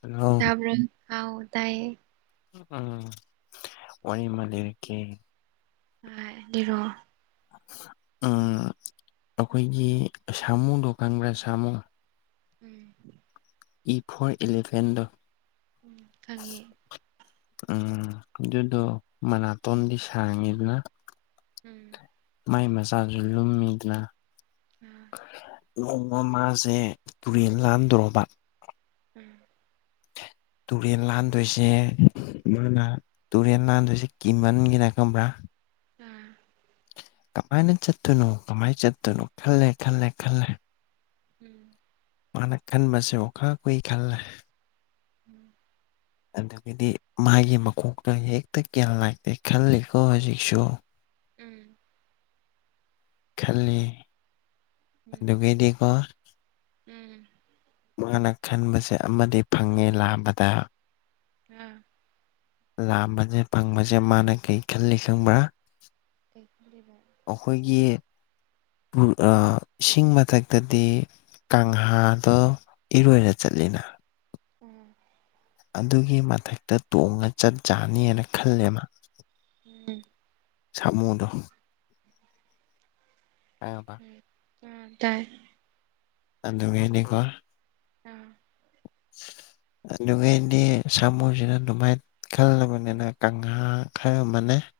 Hello ꯇꯥꯕꯔ ꯍꯥꯎ ꯇꯌꯦ ꯎꯝ ꯋꯥꯂꯤ ꯂꯩꯔꯀꯦ ꯍꯣꯏ ꯔꯤꯔꯛꯔꯣ ꯎꯥ ꯑꯩꯈꯣꯏꯒꯤ ꯁꯥꯃꯨꯗꯣ ꯈꯪꯕ꯭ꯔꯥ ꯁꯥꯃꯨꯗꯨ ꯎꯝ ꯈꯪꯏ ꯏ ꯐꯣꯔ ꯏꯂꯦꯚꯦꯟꯗꯑ ꯅꯤ ꯈꯪꯏ ꯎꯝ ꯑꯗꯨꯒꯤꯗꯨ ꯃꯅꯥꯇꯣꯝꯗꯤ ꯁꯥꯡꯉꯤꯗꯅ ꯎꯝ ꯀꯩꯗꯧꯔꯕ ꯃꯥꯒꯤ ꯃꯆꯥꯁꯨ ꯂꯨꯝꯃꯤꯗꯅ ꯎꯝ ꯀꯩꯗꯧꯔꯕ ꯑꯗꯨꯒꯥ ꯃꯥꯁꯩ ꯇꯨꯔꯦꯟ ꯂꯥꯟꯗ꯭ꯔꯣꯕ ꯎꯝ ꯃꯈꯥꯗꯤ ꯇꯨꯔꯦꯟ ꯂꯥꯟꯗꯣꯏꯁꯦ ꯌꯥꯝ ꯃꯥꯅꯥ ꯇꯨꯔꯦꯟ ꯂꯥꯟꯗꯁꯤ ꯀꯃꯟꯒꯤꯅ ꯈꯪꯕ꯭ꯔꯥ ꯎꯟ ꯀꯃꯥꯏꯅ ꯆꯠꯇꯣꯏꯅꯣꯗꯨ ꯀꯃꯥꯏꯅ ꯆꯠꯇꯣꯏꯅꯣ ꯈꯜꯂꯦ ꯈꯜꯂꯦ ꯈꯜꯂꯦ ꯑꯗꯨꯒꯥ ꯎꯝ ꯑꯗꯩꯗꯤ ꯃꯥꯅ ꯈꯟꯕꯁꯦ ꯑꯣꯈꯥꯛ ꯀꯨꯏꯅ ꯈꯜꯂꯦ ꯑꯗꯨꯒꯥ ꯎꯝ [inaudible] ꯑꯗꯨꯗꯒꯤꯗꯤ ꯃꯥꯒꯤ ꯃꯀꯣꯛꯇꯣ ꯍꯦꯛꯇ ꯀꯒ꯭ꯌꯥꯟ ꯂꯥꯏꯇꯦ ꯈꯜꯂꯤꯀꯣ ꯍꯧꯖꯤꯛꯁꯨ ꯃꯥ ꯎꯝ ꯎꯝ ꯈꯜꯂꯤ ꯑꯗꯨꯒꯗꯤ ꯀꯣ ꯃꯥꯅ ꯎꯝꯝꯝꯝ ꯃꯥꯅ ꯈꯟꯕꯁꯦ ꯑꯃꯗꯤ ꯐꯪꯉꯦ ꯂꯥꯥꯝꯕꯗ ꯃꯥꯅ ꯎ꯭ꯝꯝ ꯂꯥꯝꯕꯁꯦ ꯐꯪꯕꯁꯦ ꯃꯥꯅ ꯀꯩ ꯈꯜꯂꯤ ꯈꯪꯕ꯭ꯔꯥ ꯅꯪ ꯀꯩ ꯈꯜꯔꯤꯕ ꯑꯥ ꯏꯁꯤꯡ ꯃꯊꯛꯇꯗꯤ ꯀꯥꯡꯍꯥꯗꯣ ꯏꯔꯣꯏꯔꯒꯥ ꯆꯠꯂꯤꯅꯥ ꯎꯝ ꯃꯥꯗꯤ ꯑꯗꯨꯒꯤ ꯃꯊꯛꯇ ꯇꯣꯡꯉ ꯆꯠ ꯌꯥꯅꯤꯅ ꯈꯜꯂꯦ ꯃꯥꯅ ꯎꯝ꯫ ꯁꯥꯝꯃꯣꯗ ꯑꯗꯩ ꯈꯪꯉꯥꯕ ꯑꯝ ꯇꯥꯏ ꯑꯗꯨ ꯒꯗꯤꯀꯣ ꯑꯥ ꯑꯗꯒꯤ ꯗꯤ ꯁꯥꯃꯨꯁꯤꯖꯤ ꯑꯗꯨꯃꯥꯏ ꯈꯜꯂꯕꯅꯤꯅ ꯃꯥꯅ ꯀꯪꯂꯥ ꯈꯔ ꯑꯃꯅꯦ ꯀ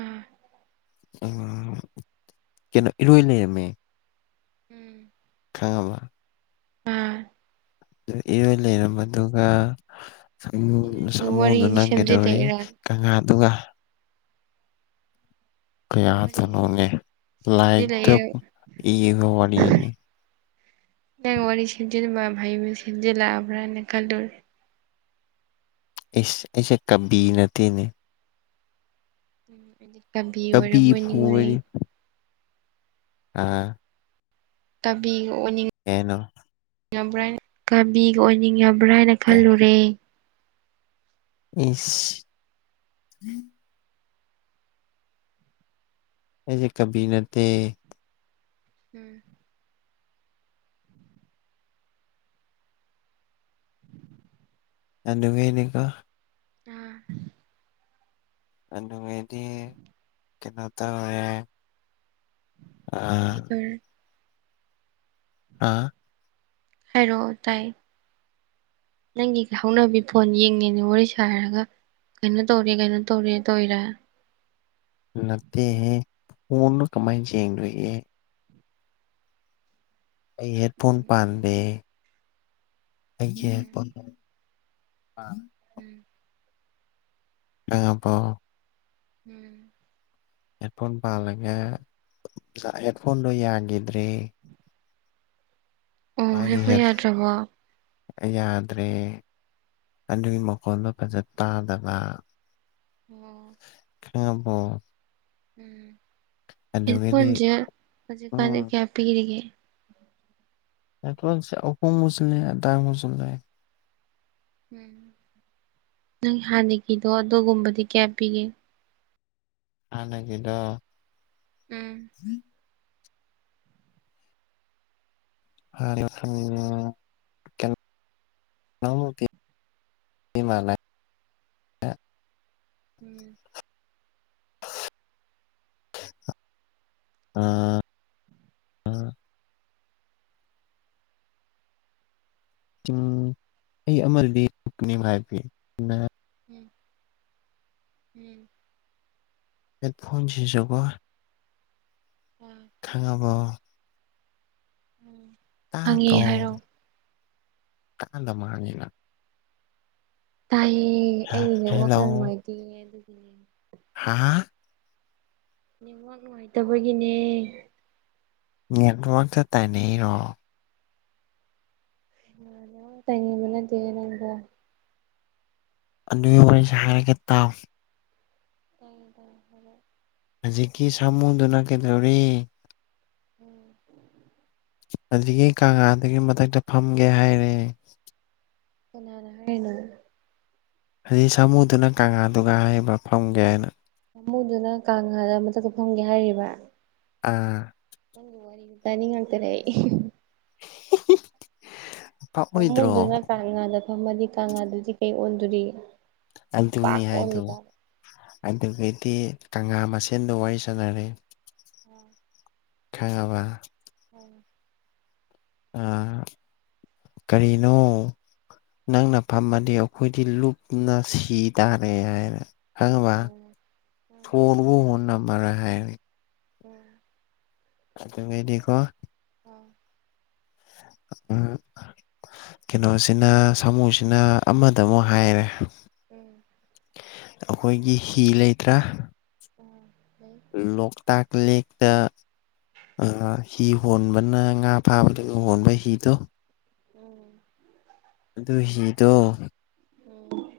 ꯑꯥ ꯑ ꯀꯩꯅꯣ ꯏꯔꯣꯏ ꯂꯩꯔꯝꯃꯦ ꯎꯝ ꯈꯥꯕ ꯑꯝ ꯑꯗꯨ ꯏꯔꯣꯏ ꯂꯩꯔꯝꯕꯗꯨꯒ ꯁꯤ ꯅꯪ ꯋꯥꯔꯤꯁꯦ ꯁꯥꯃꯨꯗꯨꯅ ꯀꯩꯗꯧꯔꯤ ꯁꯦꯝꯖꯤꯜꯂꯛꯏꯔꯥ ꯀꯪꯂꯥꯗꯨꯒ ꯋꯥꯔꯤ ꯀꯌꯥꯗ ꯅꯣꯅꯦ ꯁꯦꯝꯖꯤꯜꯂꯛꯑꯦ ꯂꯥꯏꯗ ꯏꯒ ꯋꯥꯔꯤꯅꯤ ꯅ ꯋꯥꯔꯤ ꯁꯤꯖꯔꯃ ꯐꯥꯏꯕꯨ ꯁꯤꯖꯂꯕ꯭ꯔ ꯀꯜꯂꯔ ꯑꯩꯁꯦ ꯀꯕꯤ ꯅꯠꯇꯦꯅꯦ ꯎꯝ ꯀꯕꯤ ꯀꯕꯤꯕꯨ ꯑꯣꯏꯔꯣꯕꯣꯏꯅꯤꯡ ꯑꯣꯏꯔꯦ ꯑꯣꯏꯔꯗꯤ ꯑꯥ ꯇꯕꯤ ꯑꯦꯅꯣ ꯕ꯭ꯔꯅ ꯀꯕꯤꯒ ꯑꯣꯏꯅꯤꯡꯕ꯭ꯔꯥ ꯍꯥꯏꯅ ꯀꯩ ꯈꯜꯂꯨꯔꯦ ꯏꯁ ꯑꯩꯁꯦ ꯀꯕꯤ ꯅꯠꯇꯦ ꯎꯝ ꯑꯅꯉꯦꯅꯤꯀ ꯑꯥ ꯑꯗꯨꯗꯤ ꯀꯩꯅꯣ ꯎꯝ ꯇꯧꯋꯔꯦ ꯑ ꯀꯩꯗꯧꯔꯦ ꯑꯥ ꯍꯥꯏꯔꯣ ꯇꯥꯏ ꯅꯪꯒꯤ ꯍꯧꯅꯕꯤ ꯐꯣꯟ ꯌꯦꯡꯉꯦꯅꯦ ꯋꯥꯔꯤ ꯁꯥꯔꯒ ꯀꯩꯅꯩꯅ ꯇꯧꯔꯤ ꯀꯩꯅꯩꯅ ꯇꯧꯔꯤ ꯇꯧꯔꯤꯔ ꯅꯠꯇ ꯍꯦ ꯄ ꯄꯨꯅ ꯀꯃꯥꯏ ꯆꯖꯦꯡꯅ ꯂꯩ ꯑꯩ ꯍꯦꯠ ꯐꯣꯟ ꯎꯝ ꯄꯥꯟꯗꯦ ꯑꯩ ꯎꯝ ꯑꯕꯣ ꯎꯝ ꯍꯦꯠꯐꯣꯟ ꯄꯥꯜꯂꯒ ꯍꯦꯠꯐꯣꯟꯗꯣ ꯌꯥꯈꯤꯗ꯭ꯔꯦ ꯑꯣ ꯃꯥꯒꯤ ꯍꯦꯛꯁꯨ ꯍꯦꯠ ꯌꯥꯗ꯭ꯔꯕꯣ ꯌꯥꯗ꯭ꯔꯦ ꯑꯗꯨꯒꯤ ꯃꯈꯣꯟꯗꯣ ꯐꯖ ꯇꯥꯗꯕ ꯑꯣꯝ ꯍꯕꯣ ꯎꯝ ꯍꯑꯦꯐꯣꯟꯖꯦ ꯍꯧꯖꯤꯀꯥꯟꯁꯦ ꯎꯝ ꯀꯌꯥ ꯄꯔꯤꯒꯦ [unintelligible] ꯎꯝ ꯅꯪ ꯍꯥꯟꯅꯒꯤꯗꯣ ꯑꯗꯨꯒꯨꯝꯕꯗꯤ ꯀꯌꯥ ꯄꯤꯒꯦ ꯑꯅꯥ ꯀꯦꯗꯣ ꯎꯝ ꯑ ꯀ [unintelligible] ꯃ ꯂꯩ [unintelligible] ꯎꯝ ꯑꯝ ꯎꯝ ꯑꯩ ꯑꯃꯗꯤꯀꯅꯤ ꯍꯥꯏꯕꯤ ꯑꯗꯨ ꯎꯝ ꯎꯝ ꯍꯦꯠ ꯐꯣꯟꯁꯤꯖꯀꯣ ꯑꯕꯣ ꯎꯝ ꯈꯪꯉꯦ ꯇꯔꯕ꯭ꯔꯣ ꯍꯥꯏꯔꯛꯑꯣ ꯀꯥꯟꯗ ꯃꯥꯅꯤꯅ ꯇꯥꯏꯌꯦ ꯑꯩꯒꯤꯅꯦ ꯋꯥ ꯈꯔ ꯍꯦꯜꯂꯣ ꯅꯨꯡꯉꯥꯏꯇꯦ ꯑꯗꯨꯒꯤꯅꯦ ꯍꯥ ꯅꯤꯋꯥꯛ ꯅꯨꯡꯉꯥꯏꯇꯕꯒꯤꯅꯦ ꯌꯦꯃꯥꯡꯁꯨ ꯇꯥꯏꯅꯦꯔꯣ ꯑ ꯇꯩꯅ ꯃꯟꯅ ꯊꯅꯒ [unintelligible] ꯑꯅꯤ [unintelligible] ꯎꯗ ꯍꯔ ꯍꯧꯖꯤꯛꯀꯤ ꯁꯥꯃꯨꯗꯨꯅ ꯀꯩꯗꯧꯔꯤ ꯎꯝ ꯑꯗꯨꯗꯒꯤ ꯀꯪꯂꯥꯗꯨꯒꯤ ꯃꯊꯛꯇ ꯐꯝꯒꯦ ꯍꯥꯏꯔꯦ ꯅꯅ ꯍꯥꯏꯅ ꯑꯁꯤ ꯁꯥꯃꯨꯗꯨꯅ ꯀꯪꯂꯥꯗꯨꯒ ꯍꯥꯏꯕ ꯐꯪꯒꯦ ꯍꯥꯏꯅ ꯑꯃꯃꯨꯗꯨꯅ ꯀꯥꯡꯥꯗ ꯃꯊꯛꯇ ꯐꯪꯒꯦ ꯍꯥꯏꯔꯤꯕ ꯑꯥ ꯀꯅꯤꯇ ꯅꯤꯡ ꯉ ꯀꯔꯏ [unintelligible] ꯐꯃꯨꯗꯨꯅ ꯀꯥꯡ ꯉꯥꯗ ꯐꯝꯃꯗꯤ ꯀꯥꯡ ꯉꯥꯗꯨꯗꯤ ꯀꯩ ꯑꯣꯟꯗꯣꯔꯤ ꯑꯇꯅꯤ ꯑꯄꯥꯛꯄ ꯍꯥꯏꯗ ꯑꯣꯟꯒꯤ ꯇꯥꯔꯦ ꯑꯗꯨꯗꯒꯤꯗꯤ ꯀꯪꯂꯥ ꯃꯁꯦꯟꯗ ꯋꯥꯔꯤ ꯁꯥꯟꯅꯔꯦ ꯎꯝ ꯈꯕ ꯎꯝ ꯑ ꯀꯔꯤꯅꯣ ꯅꯪꯅ ꯐꯝꯃꯗꯤ ꯑꯩꯈꯣꯏꯗꯤ ꯂꯨꯞꯅ ꯁꯤ ꯇꯥꯔꯦ ꯍꯥꯏꯔꯦ ꯈꯪꯕ ꯎꯝ ꯎꯝ ꯎꯝ ꯎꯝ ꯊꯠꯕꯨ ꯍꯅ ꯅ ꯃꯔꯅ ꯍꯥꯏꯅꯤ ꯎꯝ ꯑꯗꯨ ꯃꯩꯗꯤꯀꯣ ꯎꯝ ꯑꯝ ꯀꯩꯅꯣꯁꯤꯅ ꯁꯥꯃꯨꯁꯤꯅ ꯑꯃꯗ ꯑꯃꯨꯛ ꯍꯥꯏꯔꯦ ꯑꯩꯈꯣꯏꯒꯤ ꯍꯤ ꯂꯩꯇ꯭ꯔꯥ ꯎꯝ ꯂꯣꯛꯇꯥꯛ ꯂꯇ ꯍꯤ ꯍꯣꯟꯕꯅ ꯉꯥ ꯐꯥꯕꯗ ꯍꯣꯟꯕ ꯍꯤꯗꯣ ꯎꯝ ꯑꯗꯨ ꯍꯤꯗꯣ ꯎꯝ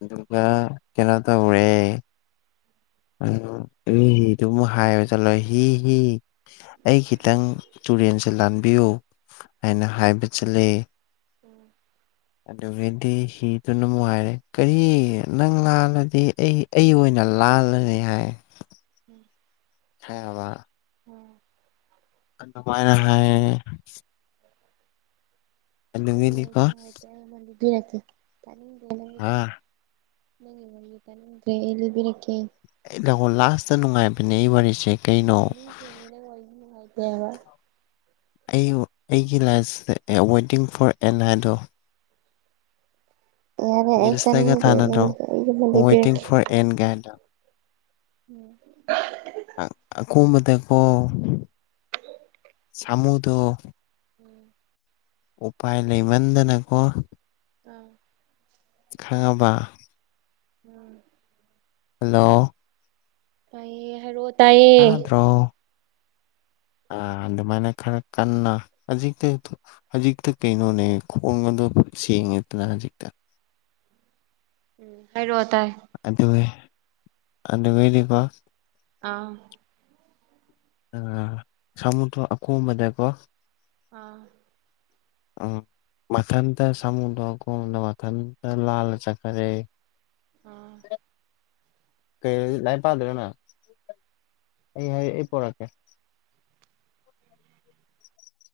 ꯑꯗꯨꯒꯗꯨꯔꯒꯥ ꯀꯩꯅꯇ ꯎꯔꯦ ꯏ ꯍꯤꯗꯨ ꯑꯃꯨꯛ ꯍꯥꯏꯌꯨ ꯆꯠꯂꯣ ꯍꯤ ꯍꯤ ꯑꯩ ꯈꯤꯇꯪ ꯇꯨꯔꯦꯟꯁꯦ ꯂꯥꯟꯕꯤꯌꯨ ꯍꯥꯏꯅ ꯎꯝ ꯍꯥꯏꯕꯁꯨ ꯂꯩ ꯎꯝ ꯑꯗꯨꯒꯤ ꯍꯤꯗꯨꯅꯅꯨꯡꯉꯥꯏꯔꯦ ꯀꯔꯤ ꯅꯪ ꯂꯥꯜꯂꯗꯤ ꯑꯩ ꯑꯩ ꯑꯣꯏꯅ ꯂꯥꯜꯂ ꯂꯩ ꯍꯥꯏꯥꯏ ꯎꯝ ꯍ ꯎꯝ ꯗꯃꯥꯏꯅ ꯍꯥꯏ ꯅꯪ ꯋꯥꯅꯨꯡꯉꯥꯏꯦ ꯃꯤꯔꯛꯇꯦ ꯑꯥ ꯪꯪ ꯇꯅꯤꯗ꯭ꯔꯦ ꯏꯂꯕꯤꯔꯛꯀꯦ ꯑꯦ ꯂꯣ ꯂꯥꯁꯇ ꯅꯨꯡꯉꯥꯏ ꯄꯅꯦ ꯏ ꯋꯥꯔꯤ ꯆ ꯑ ꯆꯦꯃꯤꯣꯏꯅꯨꯡꯉꯥꯏꯇꯦꯕ ꯑꯩ ꯑꯩꯒꯤ ꯂꯥꯏꯐꯁꯤꯗ ꯋꯦꯇꯤꯡ ꯐꯣꯔ ꯑꯦꯅꯥꯗꯣ ꯌꯥꯔꯦ ꯑꯩ ꯔꯤꯜꯁꯇꯒ ꯇꯥꯅꯤꯡꯗꯦ ꯊꯅꯗꯣ ꯅꯪꯒꯤꯗꯣ ꯑꯩ ꯑꯃ ꯋꯦꯇ ꯂꯤꯕꯤꯔꯛꯀꯦ ꯐꯣꯔ ꯑꯦꯟꯒꯥꯏꯗ ꯎꯝ ꯑ ꯀꯨꯝꯕꯇꯦꯀꯣ ꯁꯃꯨꯗ ꯎꯝ ꯎꯄꯥꯏ ꯂꯩꯃꯟꯗꯅꯀꯣ ꯑꯥ ꯈꯪꯉꯕ ꯎꯝ ꯍꯜꯂꯣ ꯄꯥꯏ ꯍ ꯔꯣ ꯑꯗ꯭ꯔꯣ ꯑ ꯑꯗꯨꯃꯥꯏꯅ ꯈꯔ ꯀꯟꯅ ꯍꯧꯖꯤꯛꯇ ꯍꯧꯖꯤꯛꯇ ꯀꯩꯅꯣꯅꯦ ꯈꯣꯡꯒꯗ ꯁꯤꯛꯇꯦ ꯎꯝ ꯎꯝ ꯍꯥꯏꯔ ꯇꯥꯏ ꯑꯗ ꯃꯗꯤꯄꯥ ꯑꯥ ꯑ ꯁꯥꯃꯨꯗꯣ ꯑꯀꯣꯝꯕꯗꯀꯣ ꯑꯥ ꯎꯝ ꯃꯊꯟꯇ ꯁꯥꯃꯨꯗꯣꯀꯣꯡꯗ ꯃꯊꯟꯇ ꯂꯥꯜꯂ ꯆꯠꯈꯔꯦ ꯑꯥ [inaudible] ꯀ ꯂꯥꯏ ꯄꯥꯗ꯭ꯣꯏꯔ‌ꯣ ꯅꯪ ꯑꯩ ꯍꯥꯏ ꯑꯩ ꯄꯣꯔꯛꯀꯦ